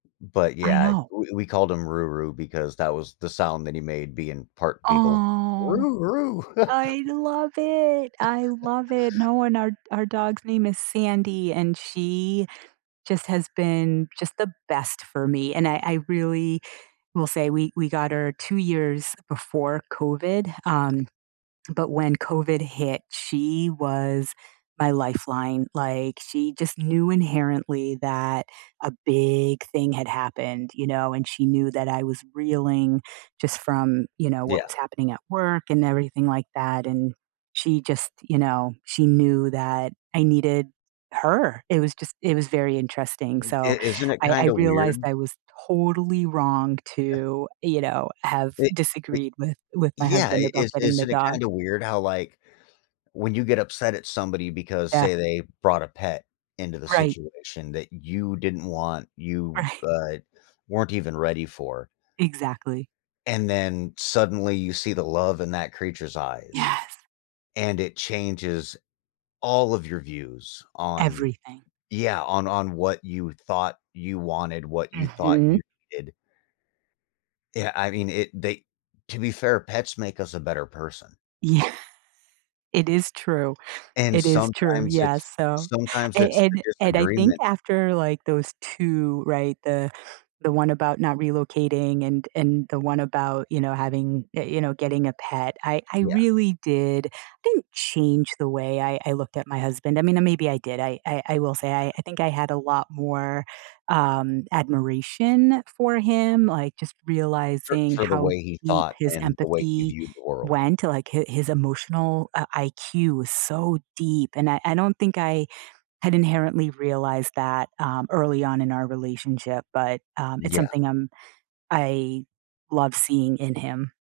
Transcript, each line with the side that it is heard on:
left: But,
right: I
left: yeah,
right: know.
left: we we called him Roo Roo because that was the sound that he made being part beagle.
right: Aw.
left: Roo Roo.
right: I love it. I love it. No and our our dog's name is Sandy, and she just has been, just the best for me, and I I really will say we we got her 2 years before COVID, um, but when COVID hit, she was my lifeline, like, she just knew inherently that a big thing had happened, you know, and she knew that I was reeling just from, you know, what
left: Yeah.
right: was happening at work and everything like that, and she just, you know, she knew that I needed her. It was just it was very interesting, so
left: It Isn't it
right: I I
left: kinda
right: realized
left: weird?
right: I was totally wrong to, you know, have
left: It it
right: disagreed with with my
left: Yeah,
right: husband
left: it
right: about
left: is
right: getting the
left: isn't it
right: dog.
left: kinda weird how, like, when you get upset at somebody because,
right: Yeah.
left: say, they brought a pet into the
right: Right.
left: situation that you didn't want, you,
right: Right.
left: uh, weren't even ready for
right: Exactly.
left: and then suddenly you see the love in that creature's eyes,
right: Yes.
left: and it changes all of your views on
right: Everything.
left: Yeah, on on what you thought you wanted, what you thought
right: Mhm.
left: you did Yeah, I mean, it they To be fair, pets make us a better person.
right: Yeah. It is true.
left: And
right: It is true.
left: sometimes
right: Yes,
left: it's
right: so
left: sometimes
right: a
left: it's the
right: and and I think
left: disagreement.
right: after, like, those 2 Right, the the one about not relocating and and the one about, you know, having, y you know, getting a pet, I I
left: Yeah.
right: really did didn't change the way I I looked at my husband. I mean, uh, maybe I did, I I will say, I think I had a lot more, um, admiration for him, like, just
left: For
right: realizing
left: for the
right: how
left: way he
right: deep
left: thought
right: his
left: and the way he
right: empathy
left: viewed the world.
right: went to, like, hi his emotional, uh, IQ was so deep, and I I don't think I had inherently realized that, um, early on in our relationship, but, um, it's
left: Yeah.
right: something I'm I love seeing in him.